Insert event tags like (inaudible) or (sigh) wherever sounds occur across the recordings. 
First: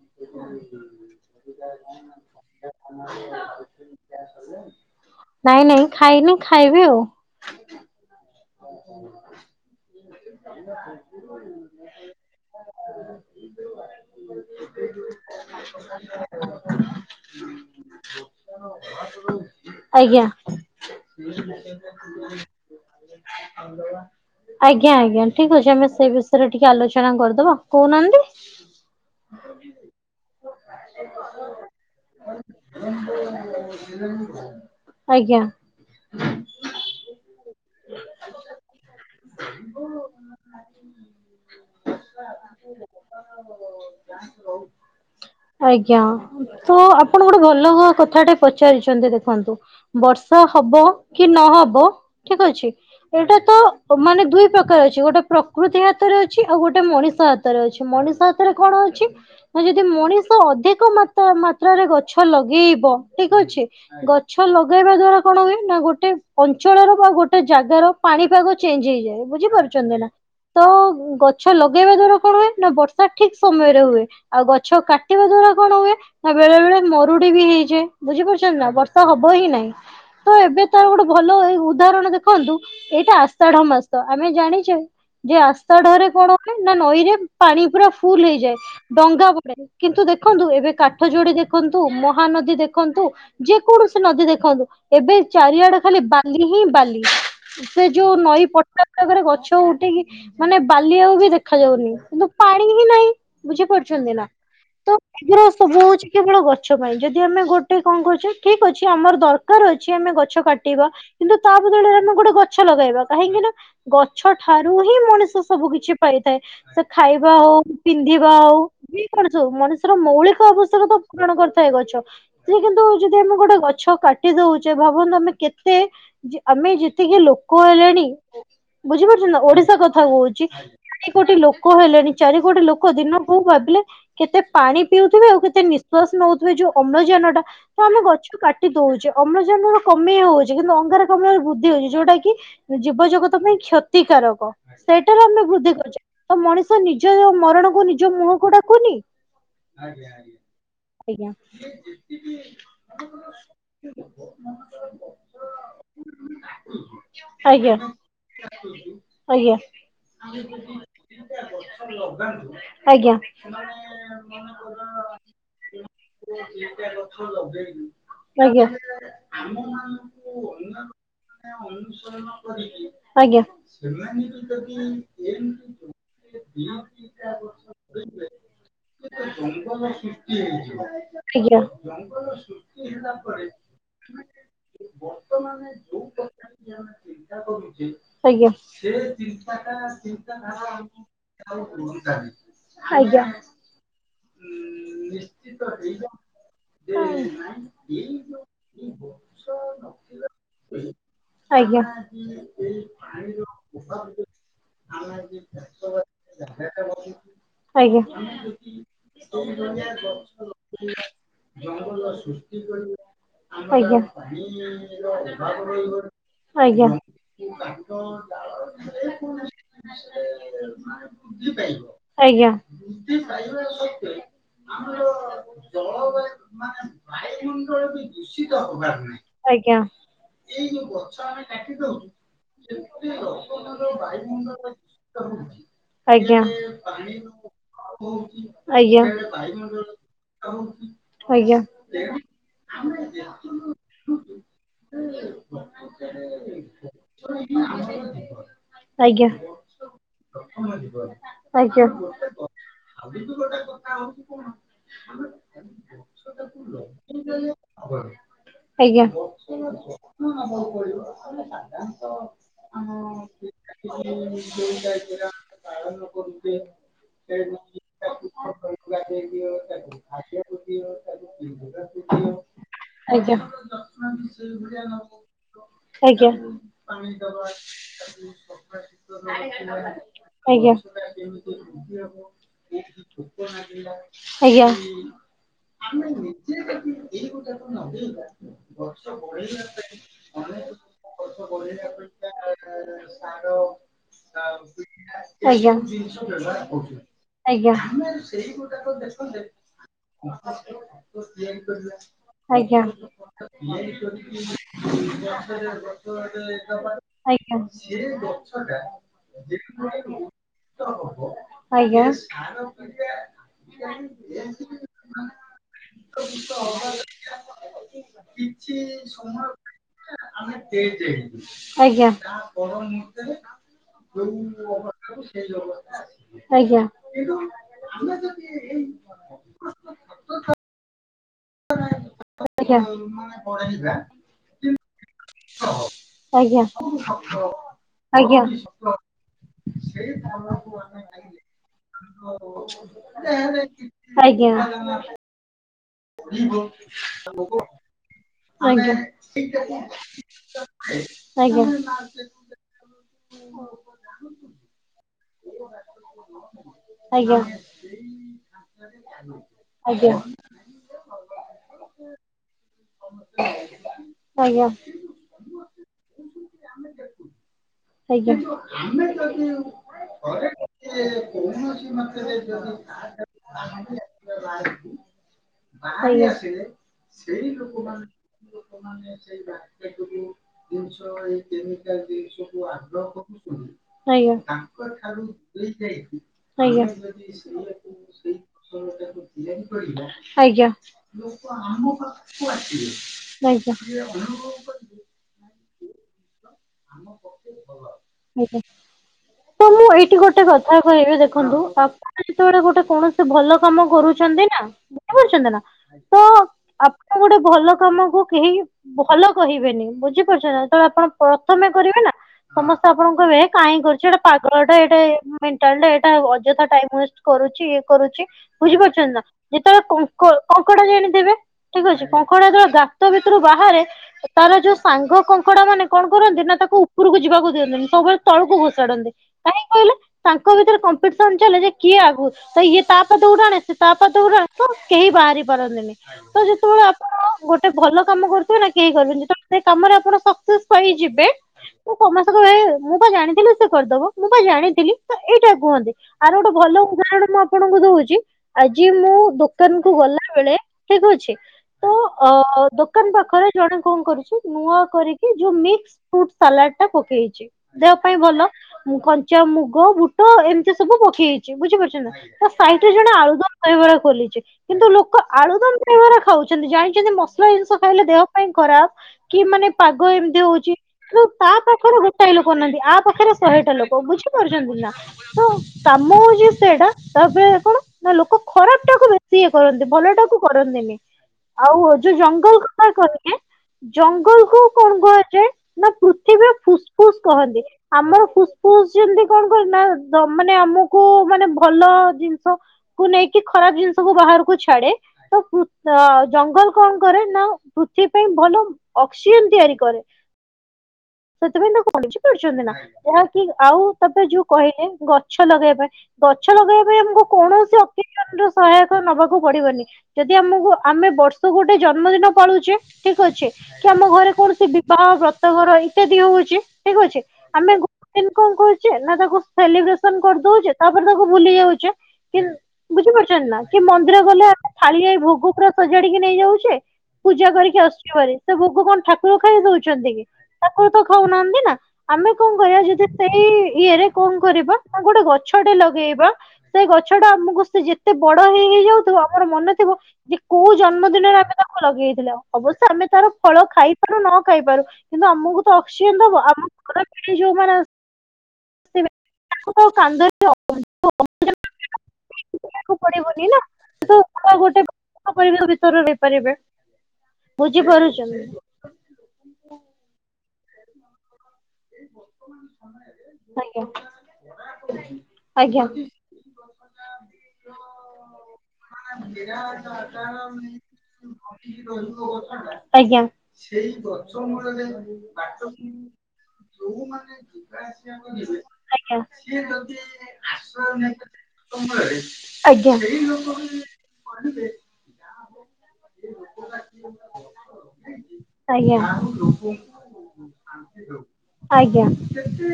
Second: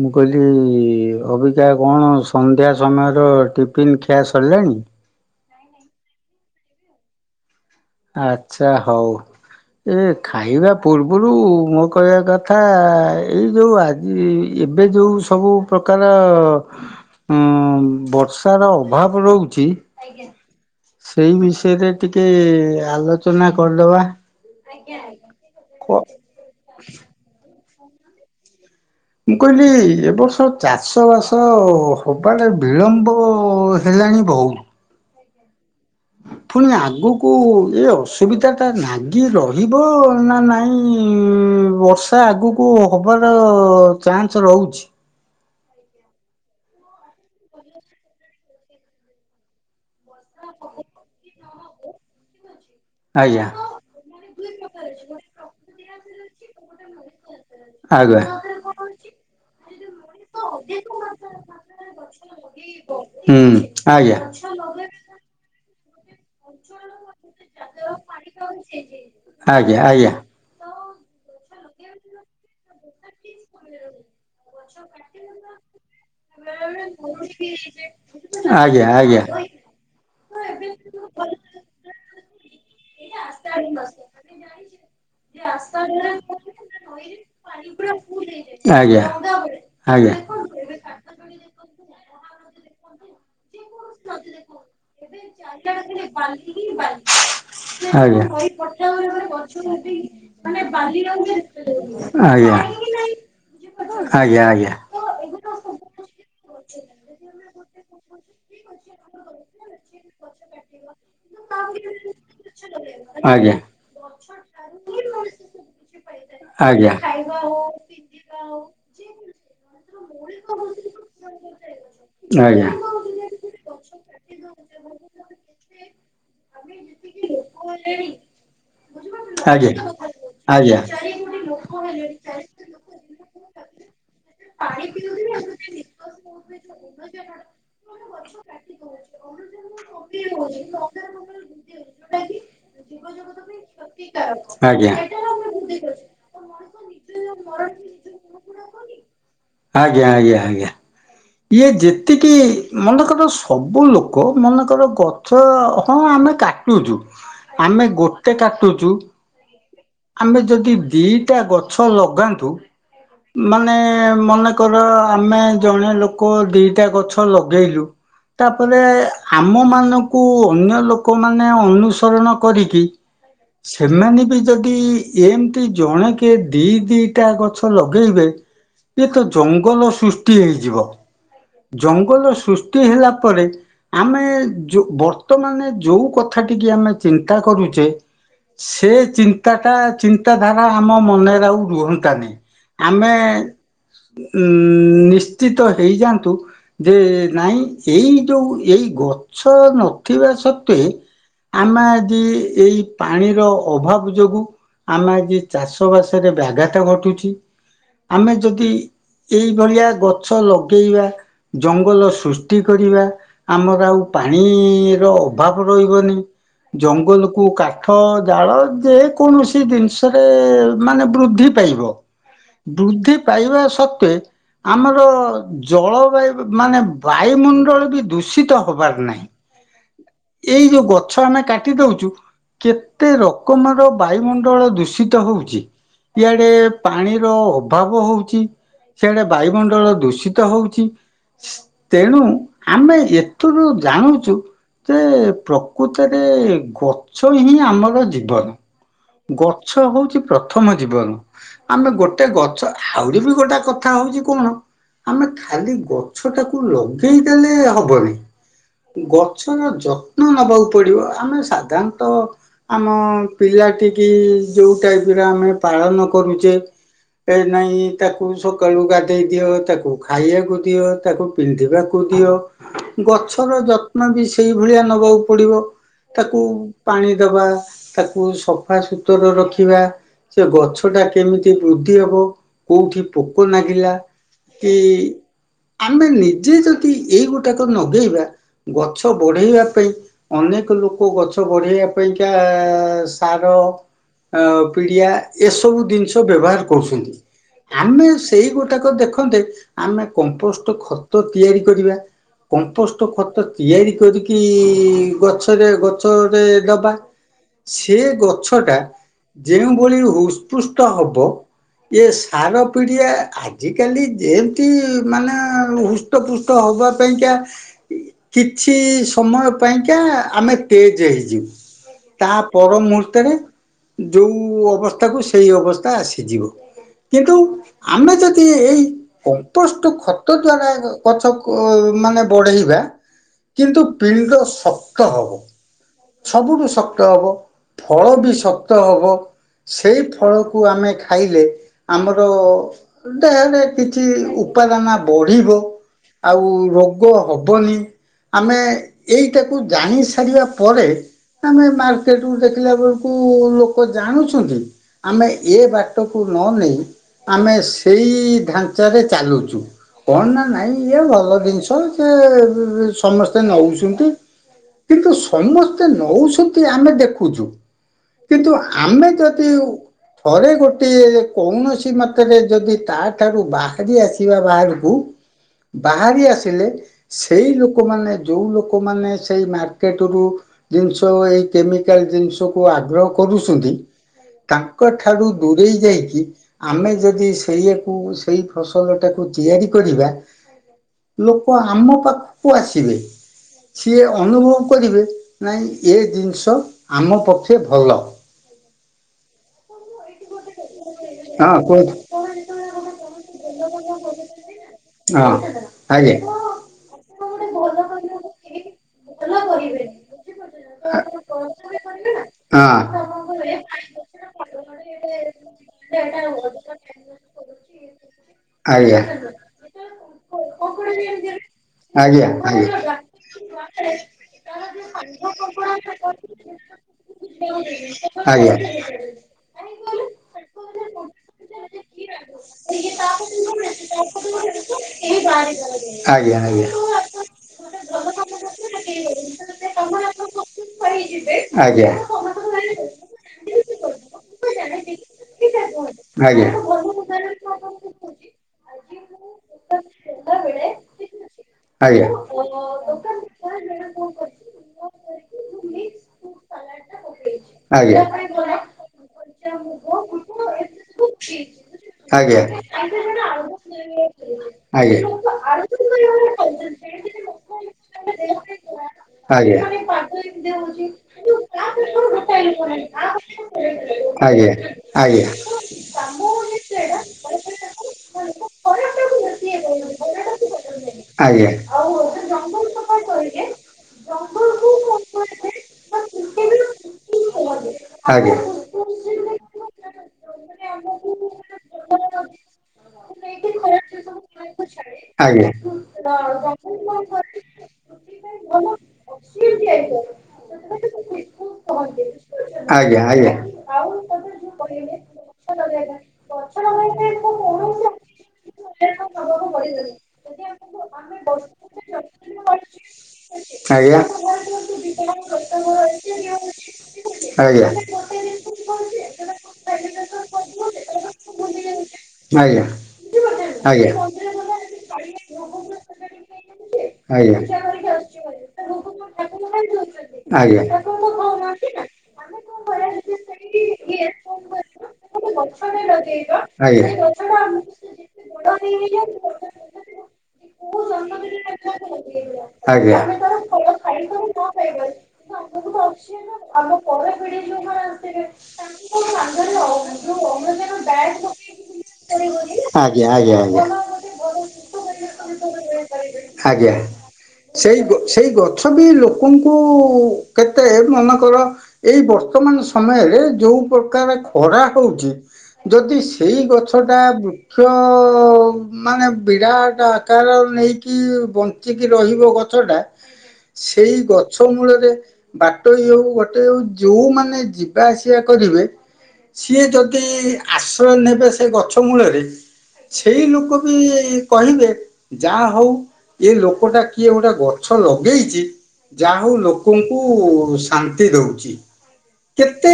ମୁଁ କହିଲି ଅବିକା କଣ ସନ୍ଧ୍ୟା ସମୟର ଟିଫିନ୍ ଖିଆ ସରିଲାଣି? ନାଇଁ ନାଇଁ ଖାଇନି ଖାଇବି ଆଉ। ଆଚ୍ଛା ହଉ। ଏ ଖାଇବା ପୂର୍ବରୁ ମୋ କହିବା କଥା ଏଇ ଯେଉଁ ଆଜି ଏବେ ଯେଉଁ ସବୁ ପ୍ରକାର ହଁ ବର୍ଷ ର ଅଭାବ ରହୁଛି। ଆଜ୍ଞା। ସେଇ ବିଷୟରେ ଟିକେ ଆଲୋଚନା କରିଦବା। ଆଜ୍ଞା ଆଜ୍ଞା। ଠିକ ଅଛି କ ଆମେ ସେଇ ବିଷୟରେ ଟିକେ ଆଲୋଚନା କରିଦବା। କହୁନାହାନ୍ତି। ମୁଁ କହିଲି ଏବ ବର୍ଷ ଚାଷବାସ ହବାର ବିଳମ୍ବ ହେଲାଣି ବହୁତ। ଆଜ୍ଞା। ପୁଣି ଆଗକୁ ଏ ଅସୁବିଧାଟା ନାଗି ରହିବ ନା ନାଇଁ ଇଁ ବର୍ଷ ତା ଆଗକୁ ହେବାର ଚାନ୍ସ ରହୁଛି। ଆଜ୍ଞା। ତ ଆପଣ ଗୋଟେ ଭଲ କଥାଟା ପଚାରିଛନ୍ତି ଦେଖନ୍ତୁ। ବର୍ଷା ହବ କି ନହବ ଠିକ ଅଛି ଏଇଟା ଆଜ୍ଞା ତ ଅ ମାନେ ଦୁଇ ପ୍ରକାର ଅଛି ଗୋଟେ ପ୍ରକୃତି ହାତରେ ଅଛି ଆଉ ଗୋଟେ ମଣିଷ ହାତରେ ଅଛି। ଆଜ୍ଞା ମଣିଷ ରେ କଣ ଅଛି ଆ ଯଦି ମଣିଷ ଅଧିକ ମାତ ମାତ୍ରାରେ ଗଛ ଲଗେଇବ ଠିକ ହୁଁ ଅଛି ଆଜ୍ଞା ଗଛ ଲଗ ଲଗେଇବା ଦ୍ଵାରା କଣ ହୁଏ ନା ଗୋଟେ ଅଞ୍ଚଳର ବା ଗୋଟେ ଜାଗାର ପାଣିପାଗ ଚେଞ୍ଜ ହେଇଯାଏ। ଆଜ୍ଞା ବୁଝିପାରୁଛନ୍ତି ନା। ଆଜ୍ଞା ତ ଗଛ ଲଗେଇବା ଦ୍ଵାରା କଣ ହୁଏ ନା ବର୍ଷା ଠିକ ସମୟରେ ହୁଏ। ଆଉ ଗଛ କାଟିବା ଦ୍ଵାରା କଣ ହୁଏ ନା ବେଳେ ବେଳେ ମରୁଡି ବି ହେଇଯାଏ। ବୁଝିପାରୁଛଛନ୍ତି ନା ଆଜ୍ଞା ବର୍ଷା ଆଜ୍ଞା। ହବ ହିଁ ନାଇଁ ତ ଏବେ ତାର ଗୋଟେ ଭଲ ଏ ଉଦାହରଣ ଦେଖନ୍ତୁ ଏଇଟା ଆସ୍ଥାଢ ମାସ। ଆମେ ଜାଣିଛେ ଯେ ଆସାଢରେ କଣ ହୁଏ ନା ନଈ ରେ ପାଣି ପୁରା ଫୁଲ ହେଇଯାଏ ଆଜ୍ଞା ଡଙ୍ଗା ପଡେ। କିନ୍ତୁ ଆଜ୍ଞା। ଆଜ୍ଞା। ଦେଖନ୍ତୁ ଏବେ କା ଯୋଡି ଦେଖନ୍ତୁ ମହାନଦୀ ଦେଖନ୍ତୁ। ଯେକୌଣସି ନଦୀ ଦେଖନ୍ତୁ ଏବେ ଚାରିଆଡେ ଖାଲି ବାଲି ହିଁ ବାଲି। ସେ ଯୋଉ ଆଜ୍ଞା ଆଜ୍ଞା ଆଜ୍ଞା ନଈ ଆଜ୍ଞା ପଟାକରେ ଗଛ ଉଠିକି ମାନେ ବାଲି ଆଉ ବି ଦେଖ ଦେଖାଯାଉନି। କିନ୍ତୁ ପାଣି ହିଁ ନାହିଁ ବୁଝି ପାରୁଛନ୍ତି ନା ଆଜ୍ଞା ତ ଏଗୁରା ସବୁ ହଉଛି କେବଳ ଗଛ ପାଇଁ। ଯଦି ଆମେ ଗୋଟେ କଣ କରୁଛେ ଠିକ ଅଛି ଆମର ଦରକାର ଦରକାର ଅଛି ଆମେ ଗଛ କାଟିବା କିନ୍ତୁ ତା ବଦଳରେ ଆମେ ଗୋଟେ ଗଛ ଲଗେଇବା। କାହିଁକି ନା ଗଛ ଠାରୁ ହିଁ ମଣିଷ ସବୁ କିଛି ପାଇଥାଏ। ସେ ଖାଇ ହଉ, ପିନ୍ଧିବା ହଉୁ, ଯେ କୌଣସି ହଉ ମଣିଷର ମୌଳିକ ଆବସ୍ଯକତା ପୂରଣ କରିଥାଏ ଗଛ। ଯେ ଆଜ୍ଞା। କିନ୍ତୁ ଯଦି ଆମେ ଗୋଟେ ଗଛ କାଟି ଦଉଛେ ଭାବନ୍ତୁ ଆମେ କେତେ ଯେ ଆମେ ଯେତିକି ଲୋକ ହେଲେଣି, ବୁଝିପାରୁଛ ନା ଆଜ୍ଞା ଓଡିଶା କଥା କହୁଛି ଆଜ୍ଞା କୋଟି ଲୋକ ହେଲେଣି ଚାରି କୋଟି ଲୋକ ଦିନ କୁ ଭାବିଲେ କେତେ ପାଣି ପିଉଥିବେ ଆଉ କେତେ ନିଶ୍ଵାସ ନେଉଥିବେ ଯୋଉ ଅମ୍ଳଯାନ ଟା ତ ଆମେ ଗଛ କାଟି ଦଉଛେ ଅମ୍ଳଜାନ କମେଇ ହଉଛି କିନ୍ତୁ ଅଙ୍ଗାର ବୃଦ୍ଧି ହଉଛି ଯୋଉଟା କି ଜୀବ ଜଗତ ପାଇଁ କ୍ଷତିକାରକ ଆଜ୍ଞା ସେଇଟାରୁ ଆମେ ବୃଦ୍ଧି କରୁଚେ ତ ମଣିଷ ନିଜ ମରଣକୁ ନିଜ ମୁହଁକୁ ଡାକୁନି। ଆଜ୍ଞା ଆଜ୍ଞା ଆଜ୍ଞା। ଆଜ୍ଞା ଇଏ ଯେତିକି ମନେକର ସବୁ ଲୋକ ମନେକର ଗଛ ଅ କଣ ଆମେ କାଟୁଚୁ ଆମେ ଗୋଟେ କାଟୁଚୁ ଆଜ୍ଞା। ଦିଟା ଗଛ ଲଗାନ୍ତୁ ଆଜ୍ଞା। ତାଙ୍କର ଆମେ ଜଣେ ଲୋକ ଦିଟା ଗଛ ଲଗେଇଲୁ। ଆଜ୍ଞା ତାପରେ ଆମ ମାନଙ୍କୁ ଅନ୍ୟ ଲୋକମାନେ ଅନୁସରଣ କରିକି ଆଜ୍ଞା ଆଜ୍ଞା ସେମାନେ ବି ଯଦି ଏମିତି ଜଣେକେ ଦି ଦିଟା ଗଛ ଲଗେଇବେ ଜଙ୍ଗଲ ସୃଷ୍ଟି ହେଇଯିବ ଜଙ୍ଗଲ ସୃଷ୍ଟି ହେଲା ପରେ ଆମେ ଯଉ ବ ବର୍ତ୍ତମାନେ ଯୋଉ କଥା ଟିକି ଆମେ ଚିନ୍ତା କରୁଚେ ସେ ଚି ନ୍ତା ଚିନ୍ତାଧାରା ଆମ ମନରେ ଆଉ ରୁହନ୍ତାନି ଆମେ ଆଜ୍ଞା ଉଁ ନିଶ୍ଚିତ ଆଜ୍ଞା ହେଇଯାଆନ୍ତୁ ଆଜ୍ଞା। ଯେ ନାଇଁ ଏଇ ଯୋଉ ଏଇ ଗ ଛ ନଥିବା ସତ୍ତ୍ୱେ ଆଜ୍ଞା। ଆମେ ଆଜି ଏଇ ପାଣିର ଅଭାବ ରୁ ଆମେ ଆଜି ଚାଷ ବାସରେ ବ୍ୟାଘାତ ଘଟୁଚି। ଆଜ୍ଞା। ଏଇଭଳିଆ ଗଛ ଲଗେଇବା ଜଙ୍ଗଲ ସୃଷ୍ଟି କରିବା ଆମର ଆଜ୍ଞା। ଆଜ୍ଞା ଆଉ ପାଣି ଣିର ଆଜ୍ଞା ଅଭାବ ରହିବନି ଆଜ୍ଞା। ଜଙ୍ଗଲ କୁ କାଠ ଜାଳ ଯେ କୌଣସି ଜିନିଷରେ ମାନେ ବୃଦ୍ଧି ପାଇବ। ଆଜ୍ଞା। ବୃଦ୍ଧି ପାଇବା ସତ୍ତ୍ୱେ ଆମର ଜଳବାୟୁ ମାନେ ବାୟୁମଣ୍ଡଳ ବି ଦୂଷିତ ହବାର ନାହିଁ। ଏଇ ଯୋଉ ଗଛ ଆମେ କାଟି ଦଉଚୁ କେତେ ରକମା ର ବାୟୁମଣ୍ଡଳ ଦୂଷିତ ହଉଚି। ଆଜ୍ଞା ଆଜ୍ଞା। ଇଆଡେ ପାଣିର ଅଭାବ ହଉଚି ସେଆଡେ ବାୟୁମଣ୍ଡଳ ଦୂଷିତ ହଉଚି। ତେଣୁ ଆମେ ଏଥିରୁ ଜାଣୁଚୁ ଯେ ପ୍ରକୃତରେ ଗଛ ହିଁ ଆମର ଜୀବନ। ଆଜ୍ଞା। ଗଛ ହଉଛି ପ୍ରଥମ ଜୀବନ ଆମେ ଗୋଟେ ଗଛ ଆହୁରି ବି ଗୋଟେ କ କଥା ହଉଚି କଣ ଆମେ ଖାଲି ଗଛ ଟାକୁ ଲଗେଇଦେଲେ ହବନି। ଆଜ୍ଞା। ଗଛର ଯତ୍ନ ନେବାକୁ ପଡିବ ଆମେ ସାଧାରଣତଃ ଆଜ୍ଞା। ଆମ ପିଲାଟି କି ଯେଉଁ ଟାଇପ୍ ର ଆମେ ପାଳନ କରୁଚେ ଏ ନାଇଁ ତାକୁ ସକାଳୁ ଗାଧେଇ ଦିଅ ତାକୁ ଖାଇବାକୁ ଦିଅ ତାକୁ ପିନ୍ଧିବାକୁ ଦିଅ ଆଜ୍ଞା। ଗଛର ଯ ତ୍ନ ବି ସେଇଭଳିଆ ନେବାକୁ ପଡ଼ିବ ତାକୁ ପାଣି ଦେବା ତାକୁ ସ ସଫାସୁତୁରା ରଖିବା ସେ ଗଛ ଟା କେମିତି ବୃଦ୍ଧି ହବ। କୋଉଠି ପୋକ ଲାଗିଲା କି ଆମେ ନିଜେ ଦେଖିଚେ ଏଇ ଗୋଟେ ଲଗେଇବା। ଗଛ ବଢେଇବା ପାଇଁ ଅନେକ ଲୋକ ଗଛ ବଢେଇବା ପାଇଁକା ସା ର ଅ ପିଡିଆ ଏସବୁ ଜିନିଷ ବ୍ୟବହାର କରୁଛନ୍ତି। ଆମେ ସେଇ ଗୁଟାକ ଦେଖନ୍ତେ ଆମେ କମ୍ପୋଷ୍ଟ ଖତ ତିଆରି କରିବା। କମ୍ପୋଷ୍ଟ ଖତ ତିଆରି କରିକି ଗଛରେ ଗଛରେ ଦବା ସେ ଗ ଛଟା ଯେଉଁଭଳି ହୃପୃଷ୍ଟ ହବ ଇ ସାର ପିଡ଼ିଆ ଆ ଆଜିକାଲି ଯେମିତି ମାନେ ହୃଷ୍ଟପୃଷ୍ଟ ହବା ପାଇଁକା କିଛି ସମୟ ପାଇଁକା ଆମେ ତେଜ ହେଇଯିବୁ ତା ପର ମୁୂ ରେ ଯୋଉ ଅବସ୍ଥାକୁ ସେଇ ଅବସ୍ଥା ଆସିଯିବ। ଆଜ୍ଞା କିନ୍ତୁ ଆମେ ଯଦି ଏଇ କମ୍ପୋଷ୍ଟ ଖତ ଦ୍ଵାରା ଗଛକୁ ମାନେ ବଢେଇବା କିନ୍ତୁ ପିଣ୍ଡ ଶକ୍ତ ହବ ଆଜ୍ଞା। ସବୁଠୁ ଶକ୍ତ ହବ ଫଳ ବି ଶକ୍ତ ହବ। ସେଇ ଫଳକୁ ଆମେ ଖାଇଲେ ଆମର ଦେହରେ କିଛି ଉପାଦାନ ବଢିବ ଆଉ ରୋଗ ହବନି। ଆମେ ଏଇଟାକୁ ଜାଣି ସାରିବା ପରେ ଆମେ ମାର୍କେଟୁ ଦେ ଖିଲା ବେଳକୁ ଲୋକ ଜାଣୁଚନ୍ତି ଆମେ ଏ ବାଟକୁ ନ ନେଇ ଆମେ ସେଇ ଢାଞ୍ଚାରେ ଚାଲୁଚୁ କଣ ନା ନାଇଁ ଇଏ ଭଲ ଜିନିଷ ସେ ସମସ୍ତେ ନଉଚୁନ୍ତି ଆଜ୍ଞା। କିନ୍ତୁ ସମସ୍ତେ ନଉଚନ୍ତି ଆମେ ଦେଖୁଚୁ ଆଜ୍ଞା। ଥରେ ଗୋଟିଏ କୌଣସି ମାତ୍ରାରେ ଯଦି ତା ଠାରୁ ବାହାରି ଆସିବା ବାହାରକୁ ବାହାରି ଆସିଲେ ସେଇ ଲୋକମାନେ ଯୋଉ ଲୋକମାନେ ସେଇ ମାର୍କେଟ ରୁ ଜିନିଷ ଏଇ କେମିକାଲ ଜିନିଷକୁ ଆଗ୍ରହ କରୁଛନ୍ତି ତା ତାଙ୍କଠାରୁ ଦୂରେଇ ଯାଇକି ଆମେ ଯଦି ସେଇଆକୁ ସେଇ ଫସଲଟାକୁ ତିଆରି କରିବା ଆଜ୍ଞା। ଲୋକ ଆମ ପାଖକୁ ଆସିବେ। ଆଜ୍ଞା। ସିଏ ଅନୁଭବ କରିବେ ନାଇଁ ଏ ଜିନିଷ ଆମ ପକ୍ଷେ ଭଲ। ଆଜ୍ଞା। ତ ମୁଁ ଏଇଠି ଗୋଟେ କଥ ଥା କହିବି ହଁ ଦେଖନ୍ତୁ କୁହନ୍ତୁ ଆପଣ ଯେତେବେଳେ ଗୋଟେ କୌଣସି ଭଲ କାମ କରୁଛନ୍ତି ନା ହଁ ବୁଝିପାରୁଛନ୍ତି ନା ଆଜ୍ଞା। ଆପଣ ତ ଗୋଟେ ଭଲ କାମ କୁ କେହି ଭଲ କହିବେନି ବୁଝିପାରୁଚନା ଯେତେଳେ ହଁ। ଆପଣ ପ୍ରଥମେ କରିବେ ନା ସମସ୍ତେ ଆଜ୍ଞା ଆପଣଙ୍କ କହିବେ ହେ କାଇଁ କର ପାଗଳ ଟା ଏଟା ଏ ମେଣ୍ଟାଲ ଟା ଏଇଟା ଅଯଥା ଟାଇମ୍ ୱେଷ୍ଟ କରୁଚି ଇଏ କରୁଚି। ଆଜ୍ଞା ବୁଝିପାରୁଚନ୍ତି ନା ଯେତେବେଳେ କଙ୍କ କଙ୍କଡା ଜାଣିଥିବେ ଠିକ ଅଛି ଆଜ୍ଞା। କଙ୍କଡା ଆଜ୍ଞା। ଯେତେବେଳେ ଗା ଗାତ ଭିତରୁ ବାହାରେ ତାର ଯୋଉ ସାଙ୍ଗ କଙ୍କଡା ମାନେ କଣ କରନ୍ତି ନା ତାକୁ ଉପରକୁ ଯିବାକୁ ଦିଅନ୍ତିନି ସବୁବେଳେ ଆଜ୍ଞା ତଳକୁ ଘୋଷାଡନ୍ତି କାହିଁ କହିଲେ? ତାଙ୍କ ଭିତରେ କମ୍ପିଟିସନ୍ ଚାଲେ ଯେ କିଏ ଆଗୁ ତ ଇଏ ତା ପାଦ କୁ ଟାଣେ ତା ପାଦ କୁ ଟାଣେ ତ କେହି ବାହାରି ପାରନ୍ତିନି ଆଜ୍ଞା। ତ ଯେତେବେଳେ ଆପ ଆପଣ ଗୋଟେ ଭଲ କାମ କରୁଥିବେ ନା କେହି କରିବେନି ଯେତେବେଳେ ସେ କାମରେ ଆପଣ ସକ୍ସେସ୍ ପାଇଯିବେ ମୁଁ ଆଜ୍ଞା। ସମସ୍ତେ କହିବେ ଏ ମୁଁ ପା ଜାଣିଥିଲି ସେ କରିଦବ ମୁଁ ବା ଜାଣିଥିଲି। ତ ଏଇଟା କୁହନ୍ତି ଆର ଆଜ୍ଞା। ଗୋଟେ ଭଲ ଉଦାହରଣ ମୁଁ ଆପ ଆପଣଙ୍କୁ ଦଉଚି ଆଜି ମୁଁ ଦୋକାନ କୁ ଗଲା ବେଳେ ଠିକ ଅଛି। ତ ଅ ଦୋକାନ ପାଖରେ ଜଣେ କଣ କରୁଚି ନୂଆ କରିକି ଯୋଉ ମିକ୍ସ ଫୁଟ ସାଲାଡ ଟା ପକେଇଚି ଦେହ ଆଜ୍ଞା ପାଇଁ ଭଲ ଆଜ୍ଞା। କଞ୍ଚା ମୁଗ ବୁଟ ଏମିତି ସବୁ ପକେଇଚି ବୁଝିପାରୁଛ ନା ଟା ସାଇଡ ରେ ଜଣେ ଆଳୁଦମ୍ ଦହିବରା ଖୋଲିଚି କିନ୍ତୁ ଲୋକ ଆଳୁଦମ ଦହିବରା ଖାଉଚନ୍ତି ଜାଣିଚନ୍ତି ମସଲା ଜିନିଷ ଖାଇଲେ ଦେହ ପାଇଁ ଖରାପ କି ମାନେ ପାଗ ଏମିତି ହଉଚି କିନ୍ତୁ ତା ପାଖରେ ଗୋଟାଏ ଲୋକ ନାହାନ୍ତି ଆ ପାଖରେ ଶହେଟା ଲୋକ। ବୁଝିପାରୁଚନ୍ତି ନା ତ କାମ ହଉଚି ସେଇଟା ତାପରେ କଣ ନା ଲୋକ ଖରାପ ଟାକୁ ବେଶୀ ଇଏ କରନ୍ତି ଭଲ ଟାକୁ କରନ୍ତିନି ଆଉ ଯୋଉ ଜଙ୍ଗଲ କଥା କହିଲେ ଜଙ୍ଗଲ କୁ କଣ କୁହାଯାଏ ନା ପୃଥିବୀର ଫୁସ୍ ଫୁସ୍ କହନ୍ତି ଆମର ଫୁସ ଯେମିତି କଣ କହିମି ନା ଦ ମାନେ ଆମୁକୁ ମାନେ ଭଲ ଜିନିଷ କୁ ନେଇକି ଖରାପ ଜିନିଷକୁ ବାହାରକୁ ଛାଡେ ତ ପୃ ଅ ଜଙ୍ଗଲ କଣ କରେ ନା ପୃଥିବୀ ପାଇଁ ଭଲ ଅକ୍ସିଜେନ ତିଆରି କରେ। ସେଥିପାଇଁ ତାକୁ (unintelligible) ବୁଝି ପାରୁଛନ୍ତି ନା ଯାହାକି ଆଉ ତାପରେ ଯୋଉ କହିଲେ ଗଛ ଲଗେଇବା ପାଇଁ ଗଛ ଲଗେଇବା ପାଇଁ ଆମକୁ କୌଣସି ଅକ୍ସିଜେନ ର ସହାୟକ ନବାକୁ ପଡିବନି। ଯଦି ଆମକୁ ଆମେ ବର୍ଷକୁ ଗୋଟେ ଜନ୍ମଦିନ ପାଳୁଛେ ଠିକ ଅଛି କି ଆମ ଘରେ କୌଣସି ବିବାହ ବ୍ରତଘର ଇତ୍ୟାଦି ହଉଛି ଠିକ ଅଛି ଆମେ ଗୋ ଦେନ୍ କଣ କରୁଛେ ନା ତାକୁ ସେଲିବ୍ରେସନ କରିଦଉଛେ ତାପରେ ତାକୁ ଭୁଲି ଯାଉଛେ। କି ଆଜ୍ଞା। ବୁଝିପାରୁଛନ୍ତି ନା କି ମନ୍ଦିର ଗଲେ ଆମେ ଥାଳିଆଏ ଭୋଗ ପୁରା ସଜାଡିକି ନେଇଯାଉଛେ ଆଜ୍ଞା ପୂଜା କରିକି ଆସୁଛୁଭାରି ସେ ଭୋଗ କଣ ଠାକୁର ଖାଇ ଦଉଛନ୍ତି କି? ଆଜ୍ଞା। ଠାକୁର ତ ଖାଉନାହାନ୍ତି ନା ଆମେ କଣ କରିବା ଯଦି ସେଇ ଇଏରେ କଣ କରିବା ଗୋଟେ ଗ ଛଟା ଲଗେଇବା ସେ ଗଛଟା ଆମକୁ ସେ ଯେ ସେ ବଡ ହେଇ ହେଇ ଯାଉଥିବ ଆମର ମନ ଥିବ ଯେ କୋଉ ଜନ୍ମ ଦିନରେ ଆମେ ତା କୁ ଲଗେଇଥିଲ ଅବଶ୍ୟ ଆମେ ତାର ଫଳ ଖାଇପାରୁ ନ ଖାଇପାରୁ କିନ୍ତୁ ଆମ ମକୁ ତ ଅକ୍ସିଜେନ ଦବ ଆମ ପର ପିଢି ଯୋଉମାନେ ଆ ସିବେ ତାଙ୍କ ଆସିବେ ନା। (unintelligible) (unintelligible) ଆଜ୍ଞା ଆଜ୍ଞା ପଡିବନି ନା ଆଜ୍ଞା। (unintelligible) ଆଜ୍ଞା ସେଇ ଗ ସେଇ ବୁଝିପାରୁଛନ୍ତି। ଗଛ ବି ଲୋ କଙ୍କୁ କେତେ ଏ ମନେ କର ଏଇ ବର୍ତ୍ତମାନ ସମୟରେ ଯୋଉ ପ୍ରକାର ଖରା ହେଉଛି ଆଜ୍ଞା ଯଦି ଶୀ ଏଇ ଗଛଟା ବୃକ୍ଷ ମାନେ ଆଜ୍ଞା ବିରାଟ ଆକାର ନେଇକି କି ବଞ୍ଚିକି ରହିବ ଗଛଟା ଆଜ୍ଞା ସେଇ ଗଛ ମୂଳରେ ବାଟୋଇ ହଉ ବଟେଇ ହଉ ଯୋଉମାନେ ଯିବା ଆସିବା କରିବେ ଆଜ୍ଞା। ସିଏ ଯଦି ଆଜ୍ଞା। ଆଶ୍ରୟ ନେବେ ସେ ଗଛ ମୂଳରେ ଆଜ୍ଞା ସେଇ ଲୋକ ବି କହିବେ ଯାହା ହଉ ଏ ଲୋକଟା କିଏ ଗୋଟେ ଗଛ ଲଗେଇଚି ଆଜ୍ଞା। ଯାହା ହଉ ଲୋକଙ୍କୁ ଶାନ୍ତି ଦଉଚି। କେତେ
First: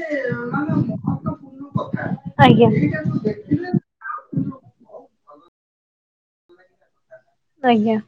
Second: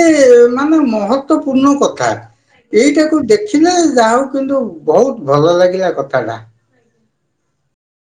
ମାନେ ମହତପୂର୍ଣ୍ଣ କଥା ଆଜ୍ଞା। ଏଇଟାକୁ ଦେଖ ଖିଲେ ଯା ହଉ କିନ୍ତୁ ବହୁତ ଭଲ ଲାଗିଲା କଥାଟା। ଆଜ୍ଞା।